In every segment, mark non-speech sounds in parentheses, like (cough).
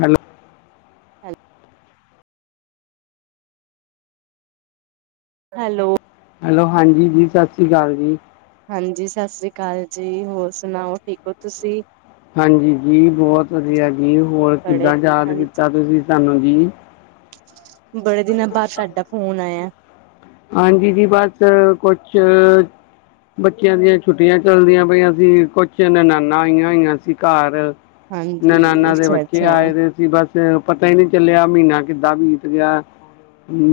Hello hello hello hello ਹਾਂਜੀ ਜੀ ਸਸ ਸ੍ਰੀ ਕਾਲ ਜੀ। ਹਾਂਜੀ ਸਸ ਸ੍ਰੀ ਕਾਲ ਜੀ ਹੋਰ ਸੁਣਾਓ ਠੀਕ ਹੋ ਤੁਸੀ। ਹਾਂਜੀ ਜੀ ਬਹੁਤ ਵਧੀਆ ਜੀ ਹੋਰ ਬੜੇ ਕਿੱਦਾਂ ਯਾਦ ਕੀਤਾ ਹਾਂਜੀ ਤੁਸੀ ਸਾਨੂੰ ਜੀ। ਬੜੇ ਦਿਨਾਂ ਬਾਅਦ ਸਾਡਾ ਫੋਨ ਆਇਆ। ਹਾਂਜੀ ਜੀ, ਜੀ ਬਸ ਕੁਛ ਬੱਚਿਆਂ ਦੀਆਂ ਛੁੱਟੀਆ ਚੱਲਦੀਆ ਪਈਆ ਸੀ ਕੁਛ ਨਨਾਨਾ ਆਈਆ ਹੋਈਆ ਸੀ ਘਰ। ਹਾਂਜੀ ਜੀ ਨਨਾਨਾ ਦੇ ਅੱਛਾ ਬੱਚੇ ਅੱਛਾ ਆਏ ਦੇ ਸੀ ਬੱਸ ਪਤਾ ਹੀ ਨੀ ਚੱਲਿਆ ਮਹੀਨਾ ਕਿੱਦਾ ਬੀਤ ਗਿਆ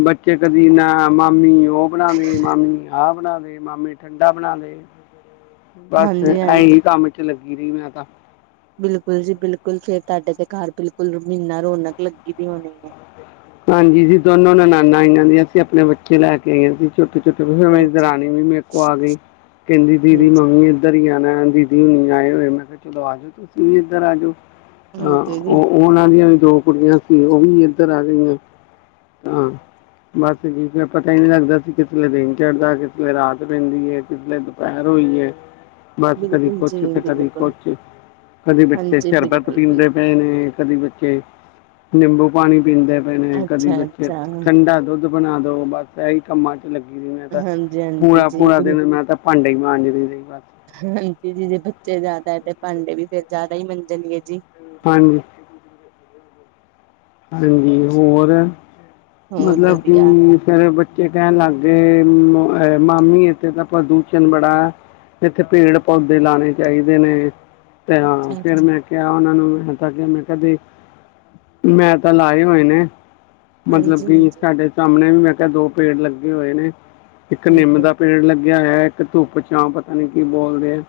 ਬੱਚੇ ਕਦੀ ਨਾ ਮਾਮੀ ਉਹ ਬਣਾ ਦੇ, ਮਾਮੀ ਆਹ ਬਣਾ ਦੇ, ਮਾਮੀ ਠੰਡਾ ਬਣਾ ਦੇ। ਬਸ ਹਾਂਜੀ ਐਹੀ ਹਾਂਜੀ ਕੰਮ ਚ ਲੱਗੀ ਰਹੀ ਮੈਂ ਤਾ। ਬਿਲਕੁਲ ਜੀ ਬਿਲਕੁਲ ਫੇਰ ਤੁਹਾਡੇ ਤੇ ਘਰ ਬਿਲਕੁਲ ਮਹੀਨਾ ਰੌਣਕ ਲੱਗੀ ਵੀ ਹੋਣੀ ਹੈ। ਹਾਂਜੀ ਜੀ ਦੋਨੋ ਨਨਾਨਾ ਆਇਆ ਦੀਆ ਸੀ ਆਪਣੇ ਬੱਚੇ ਲੈ ਕੇ ਆਈਆ ਸੀ। ਛੋਟੀ-ਛੋਟੀ ਫੇਰ ਉਨਾਂ ਦੀ ਮੇਰੀ ਅੱਛਾ ਦਰਾਨਣੀ ਵੀ ਮੇਰੇ ਕੋ ਆ ਗਈ ਕਹਿੰਦੀ ਦੀਦੀ ਹਾਂਜੀ ਮੰਮੀ ਉਧਰ ਹੀ ਆਣਾ ਦੀਦੀ ਹੋਣੀ ਆਏ ਹੋਏ ਮੈਂ ਕਿਹਾ ਚਲੋ ਆ ਜਾਓ ਤੁਸੀ ਵੀ ਇੱਧਰ ਆ ਜੋ। ਹਾਂਜੀ ਜੀ ਉਹਨਾਂ ਦੀਆਂ ਵੀ ਦੋ ਕੁੜੀਆਂ ਸੀ ਉਹ ਵੀ ਇੱਧਰ ਆ ਗਈਆ। ਹਾਂ ਬਸ ਜੀ ਫੇਰ ਪਤਾ ਹੀ ਨੀ ਲੱਗਦਾ ਸੀ ਕਿਸਲੇ ਦਿਨ ਚੜ੍ਹਦਾ ਕਿਸਲੇ ਰਾਤ ਪੈਂਦੀ ਹੈ ਕਿਸਲੇ ਭੈਰ ਹੋਈ ਏ। ਬਸ ਕਦੀ ਬਿਲਕੁਲ ਕੁਛ ਜੀ ਤੇ ਕਦੀ ਬਿਲਕੁਲ ਕੁਛ ਕਦੀ ਬੱਚੇ ਹਾਂਜੀ ਸ਼ਰਬਤ ਬਿਲਕੁਲ ਪੀਂਦੇ ਬਿਲਕੁਲ ਪਏ ਨੇ। ਕਦੀ ਬੱਚੇ ਨਿੰਬੂ ਪਾਣੀ ਪੀਂਦੇ ਪਏ ਨੇ ਕਦੀ ਅੱਛਾ ਬੱਚੇ ਅੱਛਾ ਠੰਡਾ ਦੁੱਧ ਦੁੱ ਬਣਾ ਦੋ ਬਸ ਇਹੀ ਕੰਮਾਂ ਚ ਲੱਗੀ ਸੀ ਮੈਂ ਤਾਂ ਹਾਂਜੀ ਹਾਂਜੀ ਜੀ ਪੂਰਾ-ਪੂਰਾ ਦਿਨ ਬਿਲਕੁਲ ਮੈਂ ਤਾ ਭਾਂਡੇ ਹੀ ਮਾਜਦੀ ਰਹੀ ਮੈਂ ਤਾਂ ਬਸ। ਹਾਂਜੀ ਜੀ ਜੇ ਬੱਚੇ ਜਾਦਾ ਹੈ ਤੇ ਭਾਂਡੇ ਵੀ ਫੇਰ ਜਾਦਾ ਹੀ ਮੰਜਣਗੇ ਜੀ। ਹਾਂਜੀ ਹਾਂਜੀ ਹੋਰ, ਹੋਰ ਮਤਲਬ ਵਧੀਆ ਕਿ ਫੇਰ ਬੱਚੇ ਕਹਿਣ ਲੱਗ ਗਏ ਮਾਮੀ ਇੱਥੇ ਤਾਂ ਪ੍ਰਦੂਸ਼ਣ ਬੜਾ ਇੱਥੇ ਪੇੜ ਪੌਦੇ ਲਾਉਣੇ ਚਾਹੀਦੇ ਨੇ ਤੇ ਹਾਂ ਅੱਛਾ ਫਿਰ ਮੈਂ ਕਿਹਾ ਉਹਨਾਂ ਨੂੰ ਮੈਂ ਤਾਂ ਕਿਹਾ ਮੈਂ ਦੇਖ, ਮੈਂ ਤਾਂ ਲਾਏ ਹੋਏ ਨੇ ਮਤਲਬ ਹਾਂਜੀ ਕਿ ਹਾਂਜੀ ਸਾਡੇ ਸਾਹਮਣੇ ਵੀ ਮੈਂ ਕਿਹਾ ਦੋ ਪੇੜ ਲੱਗੇ ਹੋਏ ਨੇ ਇੱਕ ਨਿੰਮ ਹਾਂਜੀ ਦਾ ਪੇੜ ਲੱਗਿਆ ਹੋਇਆ ਇੱਕ ਧੁੱਪ ਛਾਂ ਪਤਾ ਨੀ ਕੀ ਬੋਲਦੇ ਆ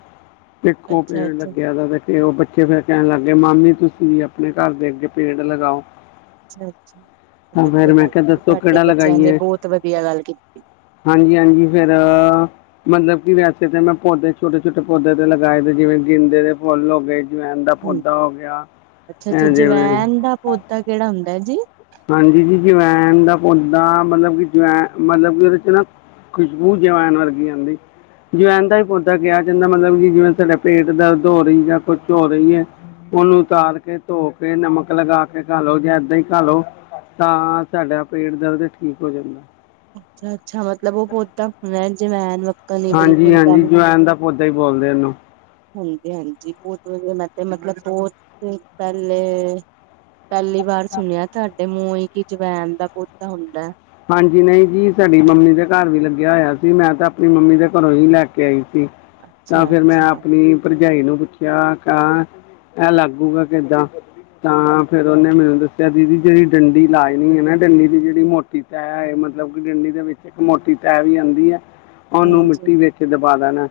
ਇੱਕੋ ਪੇੜ ਅੱਛਾ ਅੱਛਾ ਲੱਗਿਆ ਵ ਤੇ ਉਹ ਬੱਚੇ ਫਿਰ ਕਹਿਣ ਲੱਗ ਗਏ ਮਾਮੀ ਤੁਸੀਂ ਵੀ ਆਪਣੇ ਘਰ ਦੇ ਅੱਗੇ ਪੇੜ ਲਗਾਓ ਅੱਛਾ, ਅੱਛਾ ਤਾਂ ਵਧੀਆ ਫਿਰ ਮੈਂ ਗੱਲ ਕਿਹਾ ਦੱਸੋ ਤੁਹਾਡੇ ਕਿਹੜਾ ਬੱਚਿਆਂ ਨੇ ਬਹੁਤ ਵਧੀਆ ਗੱਲ ਕੀਤੀ ਹਾਂਜੀ-ਹਾਂਜੀ ਫਿਰ ਮਤਲਬ ਕਿ ਵੈਸੇ ਤੇ ਮੈਂ ਪੌਦੇ ਛੋਟੇ- ਛੋਟੇ ਪੌਦੇ ਤੇ ਲਗਾਏ ਤੇ ਜਿਵੇਂ ਗਿੰਦੇ ਦੇ ਫੁੱਲ ਹੋ ਗਏ ਜਵੈਨ ਦਾ ਹਮ ਪੌਦਾ ਹੋ ਗਿਆ ਜਿਵੇਂ ਤਾ ਕਿਹੜਾ ਹੁੰਦਾ ਜੀ ਹਾਂਜੀ ਜੀ, ਜਵੈਨ ਦਾ ਪੌਦਾ ਮਤਲਬ ਕਿ ਜਵੈਨ ਮਤਲਬ ਕਿ ਉਹਦੇ ਚ ਨਾ ਖੁਸ਼ਬੂ ਜਵੈਨ ਵਰਗੀ ਆਉਂਦੀ ਜਵੈਨ ਦਾ ਹੀ ਪੌਦਾ ਕਿਹਾ ਜਾਂਦਾ ਮਤਲਬ ਕਿ ਜਿਵੇਂ ਤੁਹਾਡੇ ਪੇਟ ਦਰਦ ਹੋ ਰਹੀ ਜਾਂ ਕੁਛ ਹੋ ਰਹੀ ਹੈ ਉਹਨੂੰ ਉਤਾਰ ਕੇ, ਧੋ ਕੇ, ਨਮਕ ਲਗਾ ਕੇ ਖਾ ਲੋ ਜਾਂ ਇਦਾਂ ਹੀ ਖਾ ਲੋ ਤਾਂ ਸਾਡਾ ਪੇਟ ਦਰਦ ਠੀਕ ਹੋ ਜਾਂਦਾ ਅੱਛਾ, ਅੱਛਾ ਮਤਲਬ ਉਹ ਪੌਦਾਂ ਹੁਣ ਜਿਵੇ ਹਾਂਜੀ, ਹਾਂਜੀ ਜਵੈਨ ਦਾ ਪੌਦਾ ਹੀ ਬੋਲਦੇ ਉਹਨੂੰ ਹਾਂਜੀ- ਹਾਂਜੀ ਬਹੁਤ ਵਧੀਆ ਮੈਂ ਤੇ ਮਤਲਬ ਬਹੁਤ ਪਹਿਲੇ ਪਹਿਲੀ ਵਾਰ ਸੁਣਿਆ ਤੁਹਾਡੇ ਮੂੰਹ ਹੀ ਕਿ ਜਵੈਨ ਦਾ ਪੌਦਾ ਹੁੰਦਾ ਹਾਂਜੀ-ਨਹੀਂ ਜੀ ਸਾਡੀ ਮੰਮੀ ਦੇ ਘਰ ਵੀ ਲੱਗਿਆ ਹੋਇਆ ਸੀ ਮੈਂ ਤਾਂ ਆਪਣੀ ਮੰਮੀ ਦੇ ਘਰੋਂ ਹੀ ਲੈ ਕੇ ਆਈ ਸੀ ਤਾਂ ਅੱਛਾ ਫਿਰ ਮੈਂ ਅੱਛਾ ਆਪਣੀ ਭਰਜਾਈ ਨੂੰ ਪੁੱਛਿਆ ਕ ਇਹ ਲੱਗੂਗਾ ਕਿੱਦਾਂ ਤਾਂ ਫ਼ਿਰ ਉਹਨੇ ਮੈਨੂੰ ਦੱਸਿਆ ਦੀਦੀ ਜਿਹੜੀ ਡੰਡੀ ਲਾਉਣੀ ਹੈ ਨਾ ਡੰਡੀ ਦੀ ਜਿਹੜੀ ਮੋ ਕੀਤਾ ਹੈ ਮਤਲਬ ਕਿ ਡੰਡੀ ਦੇ ਵਿੱਚ ਇੱਕ ਮੋਟੀ ਟਹਿਣੀ ਵੀ ਆਉਂਦੀ ਹੈ ਉਹਨੂੰ ਹਾਂਜੀ ਮਿੱਟੀ ਵਿੱਚ ਦਬਾ ਦੇਣਾ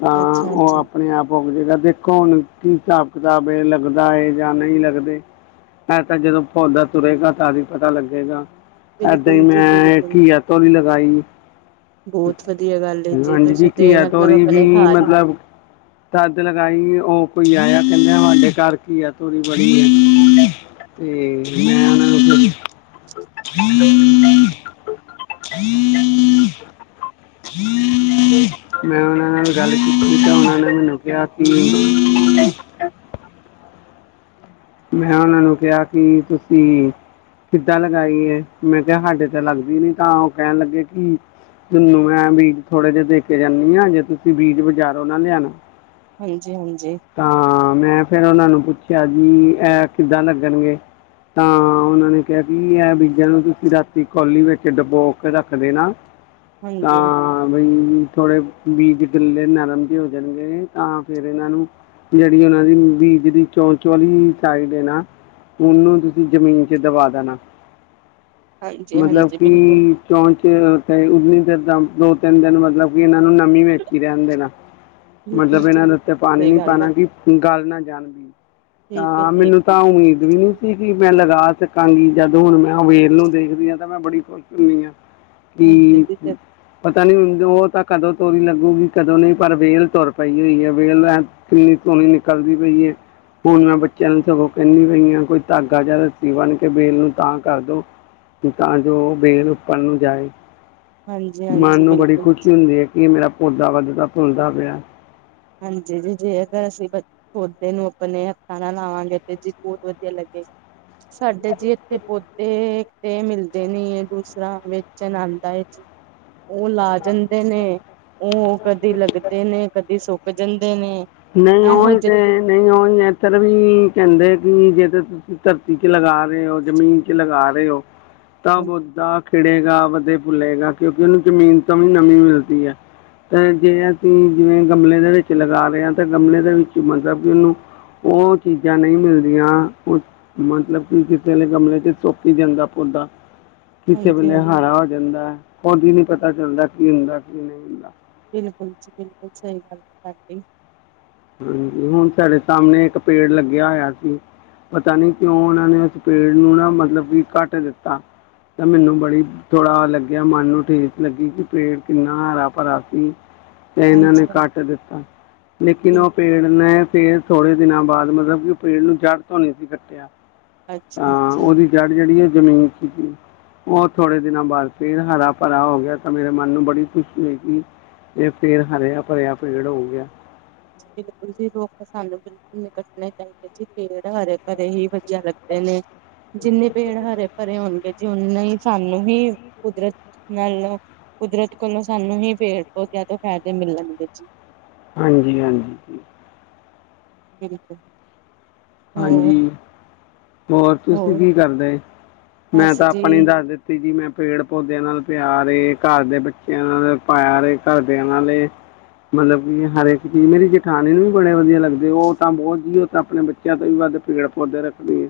ਤਾਂ ਅੱਛਾ ਉਹ ਅੱਛਾ ਆਪਣੇ ਆਪ ਪੁੰਗਰਦਾ ਦੇਖੋ ਹੁਣ ਕੀ ਹਿਸਾਬ ਕਿਤਾਬ ਲੱਗਦਾ ਹੈ ਜਾਂ ਨਹੀਂ ਲੱਗਦੇ ਇਹ ਤਾਂ ਜਦੋਂ ਪੌਦਾ ਤੁਰੇਗਾ ਤਾਂ ਹੀ ਪਤਾ ਲੱਗੇਗਾ ਇਹ ਤਾਂ ਬਿਲਕੁਲ ਜੀ ਮੈਂ ਬਿਲਕੁਲ ਘੀਆ ਤੋਰੀ ਲਗਾਈ ਬਹੁਤ ਵਧੀਆ ਗੱਲ ਹੈ ਹਾਂਜੀ ਜੀ, ਤੁਸੀਂ ਤੇ ਘੀਆ ਮਤਲਬ ਤੋਰੀ ਆਪਣੇ ਵੀ ਘਰ ਹੀ ਮਤਲਬ ਤਦ ਲਗਾਈ ਉਹ ਕੋਈ ਆਇਆ ਕਹਿੰਦੇ ਸਾਡੇ ਘਰ ਘੀਆ ਤੋਰੀ ਬੜੀ ਆ ਤੇ ਮੈਂ ਉਹਨਾ ਨੂੰ ਕਿਹਾ (inaudible) (inaudible) (inaudible) (inaudible) ਮੈਂ ਉਹਨਾਂ ਨਾਲ ਗੱਲ ਕੀਤੀ ਤਾਂ ਉਹਨਾਂ ਨੇ ਮੈਨੂੰ ਕਿਹਾ ਕਿ ਮੈਂ ਉਹਨਾਂ ਨੂੰ ਕਿਹਾ ਕਿ ਤੁਸੀਂ ਕਿੱਦਾਂ ਲਗਾਈ ਏ, ਮੈਂ ਕਿਹਾ ਸਾਡੇ ਤਾਂ ਲੱਗਦੀ ਨੀ ਤਾਂ ਉਹ ਕਹਿਣ ਲੱਗੇ ਕਿ ਤੁਹਾਨੂੰ ਮੈਂ ਬੀਜ ਥੋੜੇ ਜਿਹੇ ਦੇ ਕੇ ਜਾਂਦੀ ਹਾਂ ਜੇ ਤੁਸੀਂ ਬੀਜ ਬਾਜ਼ਾਰੋ ਨਾਂ ਲਿਆਉਣ ਹਾਂਜੀ-ਹਾਂਜੀ ਤਾਂ ਮੈਂ ਫਿਰ ਉਹਨਾਂ ਨੂੰ ਪੁੱਛਿਆ ਜੀ ਅ ਕਿੱਦਾਂ ਲੱਗਣਗੇ ਤਾਂ ਉਹਨਾਂ ਨੇ ਕਿਹਾ ਕਿ ਇਹ ਬੀਜਿਆਂ ਨੂੰ ਤੁਸੀਂ ਰਾਤੀ ਕੋਲੀ ਵਿੱਚ ਡੁਬੋ ਕੇ ਰੱਖ ਦੇਣਾ ਹਾਂਜੀ, ਤਾਂ ਬਈ ਥੋੜੇ ਬੀਜ ਗਿਲੇ ਨਰਮ ਵੀ ਹੋ ਜਾਣਗੇ ਤਾਂ ਫਿਰ ਇਹਨਾਂ ਨੂੰ ਜਿਹੜੀ ਉਹਨਾਂ ਦੀ ਬੀਜ ਦੀ ਚੌ ਚੋਲੀ ਸਾਈਡ ਨਾ ਉਹਨੂੰ ਤੁਸੀਂ ਜ਼ਮੀਨ ਚ ਦਬਾ ਦੇਣਾ, ਮਤਲਬ ਹਾਂਜੀ-ਹਾਂਜੀ, ਕਿ ਬਿਲਕੁਲ-ਬਿਲਕੁਲ ਚੌਂਣਚ, ਉਨੀ ਦੇ ਦੋ- ਤਿੰਨ ਦਿਨ ਮਤਲਬ ਇਹਨਾਂ ਨੂੰ ਨਮੀ ਵਿਚ ਰਹਿਣ ਦੇਣਾ ਮਤਲਬ ਜੀ ਇਹਨਾਂ ਦੇ ਬਿਲਕੁਲ ਉੱਤੇ ਪਾਣੀ ਸਹੀ ਨੀ ਗੱਲ ਹੈ, ਭਣਾ ਕਿ ਗੱਲ ਨਾ ਜਾਣਦੀ ਠੀਕ ਹੈ ਤਾਂ ਠੀਕ ਮੈਨੂੰ ਤਾਂ ਉਮੀਦ ਵੀ ਨਹੀਂ ਸੀ ਕਿ ਮੈਂ ਹੈ। ਲਗਾ ਸਕਾਂਗੀ ਜਦ ਹੁਣ ਮੈਂ ਅਵੇਲ ਨੂੰ ਦੇਖਦੀ ਹਾਂ ਤਾਂ ਮੈਂ ਬੜੀ ਖੁਸ਼ ਹੁਣੀ ਆ ਹਾਂਜੀ ਕੀ ਜੀ, ਪਤਾ ਨੀ ਹ ਉਹ ਤਾਂ ਕਦੋਂ ਤੋਰੀ ਲੱਗੂਗੀ ਕਦੋਂ ਨਹੀਂ ਪਰ ਵੇਲ ਤੁਰ ਪਈ ਹੋਈ ਹੈ ਵੇਲ ਐ ਕਿੰਨੀ ਧੂਣੀ ਨਿਕਲਦੀ ਪਈ ਹੈ ਹੁਣ ਮੈਂ ਬੱਚਿਆਂ ਨੂੰ ਸਗੋਂ ਕਹਿੰਦੀ ਪਈ ਹਾਂ ਕੋਈ ਧਾਗਾ ਜਹਾ ਰੱਸੀ ਬਣ ਕੇ ਬੇਲ ਨੂੰ ਤਾਂ ਕਰਦੋ ਤਾਂ ਜੋ ਬੇਲ ਉੱਪਰ ਨੂੰ ਜਾਏ ਮਨ ਹਾਂਜੀ-ਹਾਂਜੀ, ਨੂੰ ਬੜੀ ਬਿਲਕੁਲ ਖੁਸ਼ੀ ਜੀ, ਹੁੰਦੀ ਹੈ। ਇਹ ਮੇਰਾ ਪੌਦਾ ਵੱਧਦਾ ਫੁਲਦਾ ਪਿਆ। ਹਾਂਜੀ ਜੀ ਜੇ ਇਹ ਦਾ ਅਸੀਂ ਪੌਦੇ ਨੂੰ ਆਪਣੇ ਹਥਾਂ ਲਾਵਾਂਗੇ ਤੇ ਜੀ ਬਹੁਤ ਵਧੀਆ ਲੱਗੇਗਾ ਸਾਡੇ ਜੀ ਇੱਥੇ ਪੌਦੇ ਤੇ ਮਿਲਦੇ ਨੀ ਇਹ ਦੂਸਰਾ ਵੇਚਣ ਆਉਂਦਾ ਹੈ। ਉਹ ਲਾ ਜਾਂਦੇ ਨੇ ਉਹ ਕਦੀ ਲੱਗਦੇ ਨੇ ਕਦੀ ਸੁੱਕ ਜਾਂਦੇ ਨੇ ਨਹੀਂ ਇਹੋ ਉਹੀ ਜਿਹੇ ਤੇ ਨਹੀਂ ਉਹੀ ਇੱਧਰ ਵੀ ਕਹਿੰਦੇ ਕਿ ਜੇ ਤੇ ਤੁਸੀ ਧਰਤੀ ਚ ਲਗਾ ਰਹੇ ਹੋ ਜ਼ਮੀਨ ਚ ਲਗਾ ਰਹੇ ਹੋ ਤਾਂ ਪੌਦਾ ਖਿੜੇਗਾ ਵਧੇ ਫੁਲੇਗਾ ਕਿਉਂਕਿ ਉਹਨੂੰ ਜ਼ਮੀਨ ਤੋਂ ਵੀ ਨਮੀ ਮਿਲਦੀ ਹੈ। ਤੇ ਜੇ ਅਸੀਂ ਜਿਵੇਂ ਗਮਲੇ ਦੇ ਵਿੱਚ ਲਗਾ ਰਹੇ ਹਾਂ ਤਾਂ ਗਮਲੇ ਦੇ ਵਿੱਚ ਮਤਲਬ ਕਿ ਉਹਨੂੰ ਉਹ ਚੀਜ਼ਾਂ ਨਹੀਂ ਮਿਲਦੀਆਂ ਮਤਲਬ ਕਿ ਕਿਸੇ ਨੇ ਗਮਲੇ ਚ ਸੁਕ ਹੀ ਜਾਂਦਾ ਪੁੌਦਾ ਕਿਸੇ ਵੇਲੇ ਹਾਂਜੀ-ਹਾਂਜੀ, ਹਾਰ ਹੋ ਜਾਂਦਾ ਉਦਾ ਨਹੀਂ ਪਤਾ ਚੱਲਦਾ ਕੀ ਹੁੰਦਾ ਕੀ ਨਹੀਂ ਹੁੰਦਾ ਬਿਲਕੁਲ ਜੀ ਬਿਲਕੁਲ ਸਹੀ ਗੱਲ ਹੈ ਤੁਹਾਡੀ ਹਾਂਜੀ ਹੁਣ ਸਾਡੇ ਸਾਹਮਣੇ ਇੱਕ ਪੇੜ ਲੱਗਿਆ ਹੋਇਆ ਸੀ। ਪਤਾ ਨੀ ਕਿਉਂ ਉਹਨਾਂ ਨੇ ਉਸ ਪੇੜ ਨੂੰ ਨਾ ਮਤਲਬ ਕਿ ਕੱਟ ਦਿੱਤਾ ਤਾਂ ਮੈਨੂੰ ਬੜੀ ਥੋੜਾ ਲੱਗਿਆ ਮਨ ਨੂੰ ਠੀਸ ਲੱਗੀ ਕਿ ਪੇੜ ਕਿੰਨਾ ਹਰਾ ਭਰਾ ਸੀ। ਤੇ ਇਹਨਾਂ ਨੇ ਹਾਂਜੀ-ਹਾਂਜੀ, ਕੱਟ ਦਿੱਤਾ। ਲੇਕਿਨ ਬਿਲਕੁਲ ਉਹ ਪੇੜ ਨੇ ਫਿਰ ਫੇਰ ਥੋੜੇ ਦਿਨਾਂ ਬਾਅਦ ਮਤਲਬ ਕਿ ਉਹ ਪੇੜ ਨੂੰ ਜੜ੍ਹ ਤੋਂ ਨਹੀਂ ਸੀ ਕੱਟਿਆ। ਅੱਛਾ ਅੱਛਾ। ਜੜ੍ਹ ਜਿਹੜੀ ਉਹ ਜ਼ਮੀਨ ਚ ਸੀਗੀ। ਉਹ ਥੋੜੇ ਦਿਨਾਂ ਬਾਅਦ ਫਿਰ ਹਰਾ ਭਰਾ ਹੋ ਗਿਆ ਤਾਂ ਮੇਰੇ ਮਨ ਨੂੰ ਬੜੀ ਖੁਸ਼ੀ ਹੋਈ ਕਿ ਇਹ ਪੇੜ ਹਰਿਆ ਭਰਿਆ ਪੇੜ ਹੋ ਗਿਆ। ਬਿਲਕੁਲ ਜੀ ਰੁੱਖ ਸਾਨੂੰ ਕੱਟਣੇ ਚਾਹੀਦੇ ਸੀ ਪੇੜ ਹਰੇ ਭਰੇ ਹੀ ਵਧੀਆ ਲੱਗਦੇ ਨੇ। ਜਿੰਨੇ ਪੇੜ ਹਰੇ ਭਰੇ ਹੋਣਗੇ ਜੀ ਓਨੇ ਹੀ ਸਾਨੂੰ ਵੀ ਕੁਦਰਤ ਨਾਲ ਕੁਦਰਤ ਕੋਲੋਂ ਸਾਨੂੰ ਹੀ ਪੇੜ ਪੌਦਿਆਂ ਤੋਂ ਫਾਇਦੇ ਮਿਲ ਲਣਗੇ ਜੀ। ਹਾਂਜੀ ਹਾਂਜੀ। ਬਿਲਕੁੱਲ। ਹਾਂਜੀ ਹੋਰ ਤੁਸੀਂ ਕੀ ਕਰਦੇ ਮੈਂ ਬਸ ਤਾਂ ਆਪਣੇ ਜੀ ਦੱਸ ਦਿੱਤੀ। ਤੇ ਜੀ ਮੈਂ ਪੇੜ ਪੌਦਿਆ ਨਾਲ ਪਿਆਰ ਏ, ਘਰ ਦੇ ਬਚਿਆ ਨਾਲ ਪਿਆਰ ਏ, ਘਰਦਿਆ ਨਾਲ ਏ। ਮਤਲਬ ਕਿ ਹਰ ਇੱਕ ਚੀਜ਼ ਮੇਰੀ ਜੇਠਾਨੀ ਨੂੰ ਵੀ ਬੜੇ ਵਧੀਆ ਲੱਗਦੇ ਉਹ ਤਾਂ ਬਹੁਤ ਜ ਉਹ ਤਾਂ ਆਪਣੇ ਬੱਚੇ ਬੱਚਿਆਂ ਤੋਂ ਵੀ ਵੱਧ ਪੇੜ ਪੌਦੇ ਰੱਖਦੀ ਹੈ।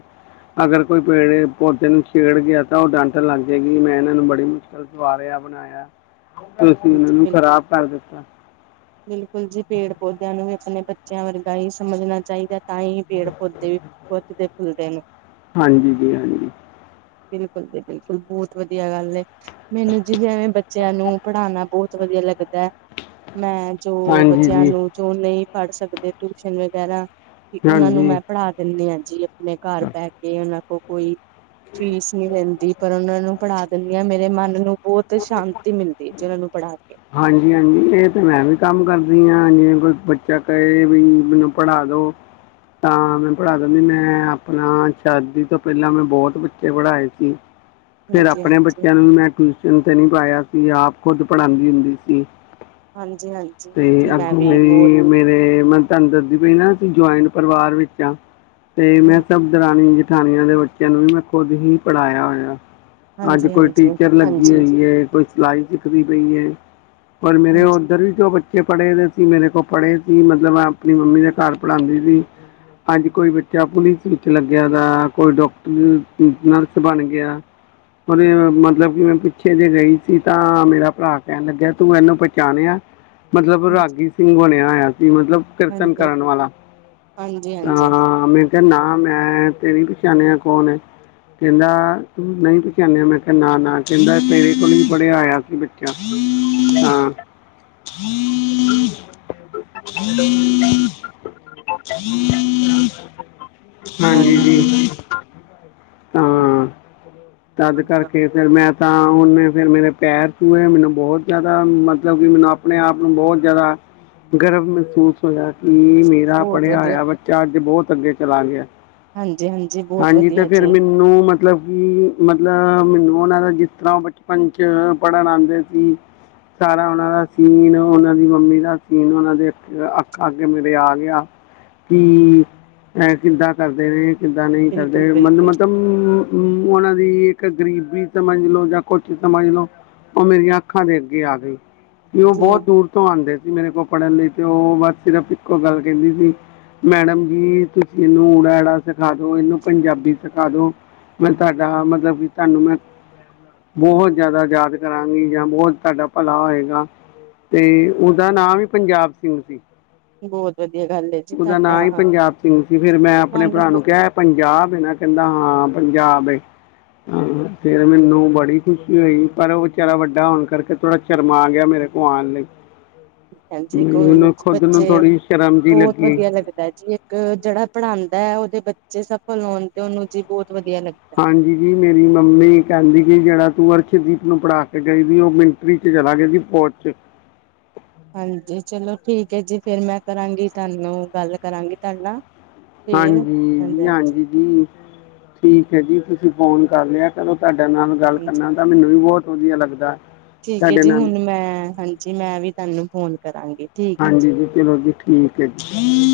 ਅਗਰ ਕੋਈ ਪੇੜ ਪੌਦੇ ਨੂੰ ਛੇੜ ਗਿਆ ਤਾਂ ਉਹ ਡਾਟਣ ਲੱਗ ਜਾਏਗੀ ਮੈਂ ਇਹਨਾਂ ਨੂੰ ਬੜੀ ਮੁਸ਼ਕਿਲ ਨਾਲ ਸਵਾਰਿਆ ਬਣਾਇਆ ਤੇ ਤੁਸੀਂ ਉਹਨਾਂ ਨੂੰ ਬਿਲਕੁਲ ਖ਼ਰਾਬ ਕਰ ਦਿੱਤਾ। ਬਿਲਕੁਲ ਜੀ ਪੇੜ ਪੌਦਿਆਂ ਨੂੰ ਵੀ ਆਪਣੇ ਬੱਚਿਆਂ ਵਰਗਾ ਹੀ ਸਮਝਣਾ ਚਾਹੀਦਾ। ਤਾਂ ਹੀ ਪੇੜ ਪੌਦੇ ਵੱਧਦੇ ਫੁੱਲਦੇ ਨੇ। ਹਾਂਜੀ ਜੀ ਹਾਂਜੀ ਬਿਲਕੁਲ ਜੀ ਬਿਲਕੁਲ ਬਹੁਤ ਵਧੀਆ ਗੱਲ। ਮੈਨੂੰ ਜਿਵੇਂ ਬੱਚਿਆਂ ਨੂੰ ਪੜ੍ਹਾਉਣਾ ਬਹੁਤ ਵਧੀਆ ਲੱਗਦਾ ਹੈ। ਮੈਂ ਜੋ ਹਾਂਜੀ ਬੱਚਿਆਂ ਜੀ ਨੂੰ ਜੋ ਨਹੀਂ ਪੜ੍ਹ ਸਕਦੇ ਟਿਊਸ਼ਨ ਵਗੈਰਾ ਕਿ ਉਹਨਾਂ ਨੂੰ ਹਾਂਜੀ ਮੈਂ ਪੜ੍ਹਾ ਦਿੰਦੀ ਹਾਂ ਜੀ ਆਪਣੇ ਘਰ ਬਹਿ ਕੇ ਉਹਨਾਂ ਕੋਲ ਕੋਈ ਫੀਸ ਨਹੀਂ ਲੈਂਦੀ ਪਰ ਉਹਨਾਂ ਨੂੰ ਪੜ੍ਹਾ ਦਿੰਦੀ ਹਾਂ ਮੇਰੇ ਮਨ ਨੂੰ ਬਹੁਤ ਸ਼ਾਂਤੀ ਮਿਲਦੀ ਹੈ ਜਿਵੇਂ ਉਹਨਾਂ ਨੂੰ ਪੜ੍ਹਾ ਕੇ। ਹਾਂਜੀ ਹਾਂਜੀ ਇਹ ਤੇ ਮੈਂ ਵੀ ਕੰਮ ਕਰਦੀ ਆ ਜਿਵੇਂ ਕੋਈ ਬੱਚਾ ਕਹੇ ਵੀ ਮੈਨੂੰ ਪੜ੍ਹਾ ਦੋ। ਤਾਂ ਮੈਂ ਪੜ੍ਹਾ ਦਿੰਦੀ ਮੈਂ ਆਪਣਾ ਸ਼ਾਦੀ ਤੋਂ ਪਹਿਲਾਂ ਮੈਂ ਬਹੁਤ ਬੱਚੇ ਪੜ੍ਹਾਏ ਸੀ। (inaudible) ਫੇਰ ਹਾਂਜੀ ਆਪਣੇ ਹਾਂਜੀ ਬੱਚਿਆਂ ਨੂੰ ਵੀ ਮੈਂ ਟਿਊਸ਼ਨ ਤੇ ਨਹੀਂ ਪਾਇਆ ਸੀ ਆਪ ਖੁਦ ਪੜਾਂਦੀ ਹੁੰਦੀ ਸੀ। ਹਾਂਜੀ ਹਾਂਜੀ ਹਾਂਜੀ ਅਤੇ ਮੈਂ ਅੱਗੋਂ ਵੀ ਬਹੁਤ ਮੇਰੀ ਮੇਰੇ ਮੈ ਤਹਾਨੂੰ ਦੱਸ ਪਈ ਨਾ ਜੁਆਇੰਟ ਪਰਿਵਾਰ ਵਿੱਚ ਆ ਤੇ ਮੈਂ ਹਾਂਜੀ ਦਰਾਨੀ ਜਠਾਨੀਆਂ ਦੇ ਬੱਚਿਆਂ ਨੂੰ ਵੀ ਮੈਂ ਖੁਦ ਹੀ ਪੜ੍ਹਾਇਆ ਹੋਇਆ। ਅੱਜ ਹਾਂਜੀ ਕੋਈ ਹਾਂਜੀ ਟੀਚਰ ਲੱਗੀ ਹਾਂਜੀ ਹੋਈ ਏ ਕੋਈ ਸਿਲਾਈ ਸਿੱਖਦੀ ਪਈ ਏ। ਪਰ ਮੇਰੇ ਹਾਂਜੀ ਉੱਧਰ ਵੀ ਜੋ ਬੱਚੇ ਪੜ੍ਹੇ ਦੇ ਸੀ ਮੇਰੇ ਕੋਲ ਪੜ੍ਹੇ ਸੀ ਮਤਲਬ ਮੈਂ ਆਪਣੀ ਮੰਮੀ ਦੇ ਘਰ ਪੜ੍ਹਾਦੀਂ ਸੀ। ਅੱਜ ਕੋਈ ਬੱਚਾ ਪੁਲਿਸ ਵਿੱਚ ਲੱਗਿਆ ਦਾਾ ਕੋਈ ਡਾਕਟਰ ਨਰਸ ਬਣ ਗਿਆ। ਮਤਲਬ ਕਿ ਮੈਂ ਪਿੱਛੇ ਜੇ ਗਈ ਸੀ ਤਾਂ ਮੇਰਾ ਭਰਾ ਕਹਿਣ ਲੱਗਿਆ ਤੂੰ ਇਹਨੂੰ ਪਹਿਚਾਣਿਆ ਮਤਲਬ ਰਾਗੀ ਸਿੰਘ ਬਣਿਆ ਹੋਇਆ ਸੀ ਮਤਲਬ ਕੀਰਤਨ ਹਾਂਜੀ ਕਰਨ ਵਾਲਾ ਹਾਂਜੀ ਅ ਹਾਂਜੀ ਮੈ ਨਾ ਮੈਂ ਤੇ ਨੀ ਪਛਾਣਿਆ ਕੌਣ ਏ। ਕਹਿੰਦਾ ਤੂੰ ਨਹੀਂ ਪਹਿਚਾਣਿਆ ਮੈਂ ਕਿਹਾ ਨਾ ਨਾ ਕਹਿੰਦਾ ਤੇਰੇ ਕੋਲ ਹੀ ਪੜਿਆ ਹੋਯਾ ਸੀ ਬੱਚਾ। (unintelligible) ਹਾਂ। (unintelligible) ਹਾਂਜੀ (unintelligible) ਜੀ ਤਾਂ ਤਦ ਕਰਕੇ। ਫੇਰ ਮੈਂ ਤਾਂ ਹੁਣ ਫੇਰ ਮੇਰੇ ਪੈਰ ਛੁਏ ਮੈਨੂੰ ਬਹੁਤ ਜ਼ਿਆਦਾ ਮਤਲਬ ਕਿ ਮੈਨੂੰ ਆਪਣੇ ਆਪ ਨੂੰ ਬਹੁਤ ਜ਼ਿਆਦਾ ਗਰਵ ਮਹਿਸੂਸ ਹੋਇਆ ਕਿ ਮੇਰਾ ਬਹੁਤ ਪੜ੍ਹਿਆ ਵਧੀਆ ਹੋਇਆ ਬੱਚਾ ਅੱਜ ਬਹੁਤ ਅੱਗੇ ਚਲਾ ਗਿਆ। ਹਾਂਜੀ ਬਹੁਤ ਹਾਂਜੀ ਤੇ ਵਧੀਆ ਫੇਰ ਜੀ ਮੈਨੂੰ ਮਤ ਮਤਲਬ ਕਿ ਮਤਲਬ ਮੈਨੂੰ ਉਹਨਾਂ ਦਾ ਜਿਸ ਤਰ੍ਹਾਂ ਉਹ ਬਚਪਨ 'ਚ ਪੜ੍ਹਨ ਆਉਂਦੇ (unintelligible) ਸਾਰਾ ਉਹਨਾਂ ਦਾ ਸੀਨ ਉਹਨਾਂ ਦੀ ਮੰਮੀ ਦਾ ਸੀਨ ਉਹਨਾਂ ਦੇ ਅੱਖਾ ਅੱਗੇ ਮੇਰੇ ਆ ਗਿਆ। ਕਿ ਅਹ ਕਿੱਦਾਂ ਕਰਦੇ ਰਹੇ ਕਿੱਦਾਂ ਨਹੀਂ ਕਰਦੇ ਬਿਲਕੁਲ ਰਹੇ ਮਲ ਬਿਲਕੁਲ ਮਤਲਬ ਹਮ ਉਹਨਾਂ ਦੀ ਇੱਕ ਗ਼ਰੀਬੀ ਸਮਝ ਲੋੋ ਜਾਂ ਕੁਛ ਸਮਝ ਲੋੋ ਉਹ ਮੇਰੀਆਂ ਅੱਖਾਂ ਦੇ ਅੱਗੇ ਆ ਗਏ ਕੀ ਉਹ ਬਹੁਤ ਠੀਕ ਦੂਰ ਤੋਂ ਆਉਂਦੇ ਸੀ ਮੇਰੇ ਕੋਲ ਪੜ੍ਹਨ ਲਈ ਤੇ ਉਹ ਬਸ ਸਿਰਫ ਇੱਕੋ ਗੱਲ ਕਹਿੰਦੀ ਸੀ। ਮੈਡਮ ਜੀ ਤੁਸੀਂ ਇਹਨੂੰ ਉੜਾ ਐੜਾ ਸਿਖਾ ਦੋ ਇਹਨੂੰ ਪੰਜਾਬੀ ਸਿਖਾ ਦੋ ਮੈਂ ਤੁਹਾਡਾ ਮਤਲਬ ਕਿ ਤੁਹਾਨੂੰ ਮੈਂ ਬਹੁਤ ਜ਼ਿਆਦਾ ਯਾਦ ਕਰਾਂਗੀ। ਜਾਂ ਬਹੁਤ ਤੁਹਾਡਾ ਭਲਾ ਹੋਏਗਾ ਤੇ ਉਹਦਾ ਨਾਂ ਵੀ ਪੰਜਾਬ ਸਿੰਘ ਸੀ। ਬਹੁਤ ਵਧੀਆ ਗੱਲ ਹੈ ਜੀ ਉਹਦਾ ਨਾਂ ਤੁਹਾਡਾ ਹੀ ਪੰਜਾਬ ਸਿੰਘ ਸੀ ਫੇਰ ਮੈਂ ਆਪਣੇ ਤੁਹਾਨੂੰ ਭਰਾ ਨੂੰ ਕਿਹਾ ਪੰਜਾਬ ਏ ਨਾ ਕਹਿੰਦਾ ਹਾਂ ਪੰਜਾਬ ਏ। ਹਾਂ ਫੇਰ ਮੈਨੂੰ ਬੜੀ ਖੁਸ਼ੀ ਹੋਈ ਪਰ ਉਹ ਵਿਚਾਰ ਵੱਡ ਵਡਾ ਹੋਣ ਕਰਕੇ ਥੋੜ੍ਹਾ ਸ਼ਰਮਾ ਗਿਆ ਮੇਰੇ ਕੋ ਆਉਣ ਲਗੇ। ਹਾਂਜੀ ਕੋਈ ਨੀ ਜੀ ਨੂੰ ਬੱਚੇ ਥੋੜ੍ਹੀ ਸ਼ਰਮ ਜਿਹੀ ਬਹੁਤ ਲੱਗੀ ਵਧੀਆ ਲੱਗਦਾ ਜੀ ਇਹ, ਏਕ ਜਿਹੜਾ ਪੜ੍ਹਾਉਂਦਾ ਹੈ ਉਹਦੇ ਬੱਚੇ ਸਫਲ ਹੋਣ ਤੇ ਉਹਨੂੰ ਜੀ ਬਹੁਤ ਵਧੀਆ ਲੱਗਦਾ ਹਾਂਜੀ ਜੀ ਮੇਰੀ ਮੰਮੀ ਕਹਿੰਦੀ ਕਿ ਜੇੜਾ ਤੂੰ ਅਰਸ਼ਦੀਪ ਨੂੰ ਪੜਾ ਕੇ ਗਈ ਸੀ ਉਹ ਮਿੰ ਵਿਚ ਚਲਾ ਗਿਆ ਸੀ ਫੌਜ ਚ। ਹਾਂਜੀ ਚਲੋ ਠੀਕ ਹੈ ਜੀ ਫੇਰ ਮੈਂ ਕਰਾਂਗੀ ਤੁਹਾਨੂੰ ਗੱਲ ਕਰਾਂਗੀ ਤੁਹਾਡੇ ਨਾਲ ਹਾਂਜੀ ਜੀ ਹਾਂਜੀ ਜੀ। ਠੀਕ ਹੈ ਜੀ ਤੁਸੀਂ ਫੋਨ ਕਰ ਲਿਆ ਕਰੋ ਤੁਹਾਡੇ ਨਾਲ ਗੱਲ ਹਾਂਜੀ ਕਰਨਾ ਤਾਂ ਮੈਨੂੰ ਵੀ ਬਹੁਤ ਵਧੀਆ ਲੱਗਦਾ। ਠੀਕ ਹੈ ਤੁਹਾਡੇ ਜੀ ਨਾਲ ਹੁਣ ਮੈਂ ਹਾਂਜੀ ਮੈਂ ਵੀ ਤੁਹਾਨੂੰ ਫੋਨ ਕਰਾਂਗੀ। ਠੀਕ ਹੈ ਹਾਂਜੀ ਜੀ ਚਲੋ ਜੀ ਠੀਕ ਹੈ ਜੀ। (unintelligible)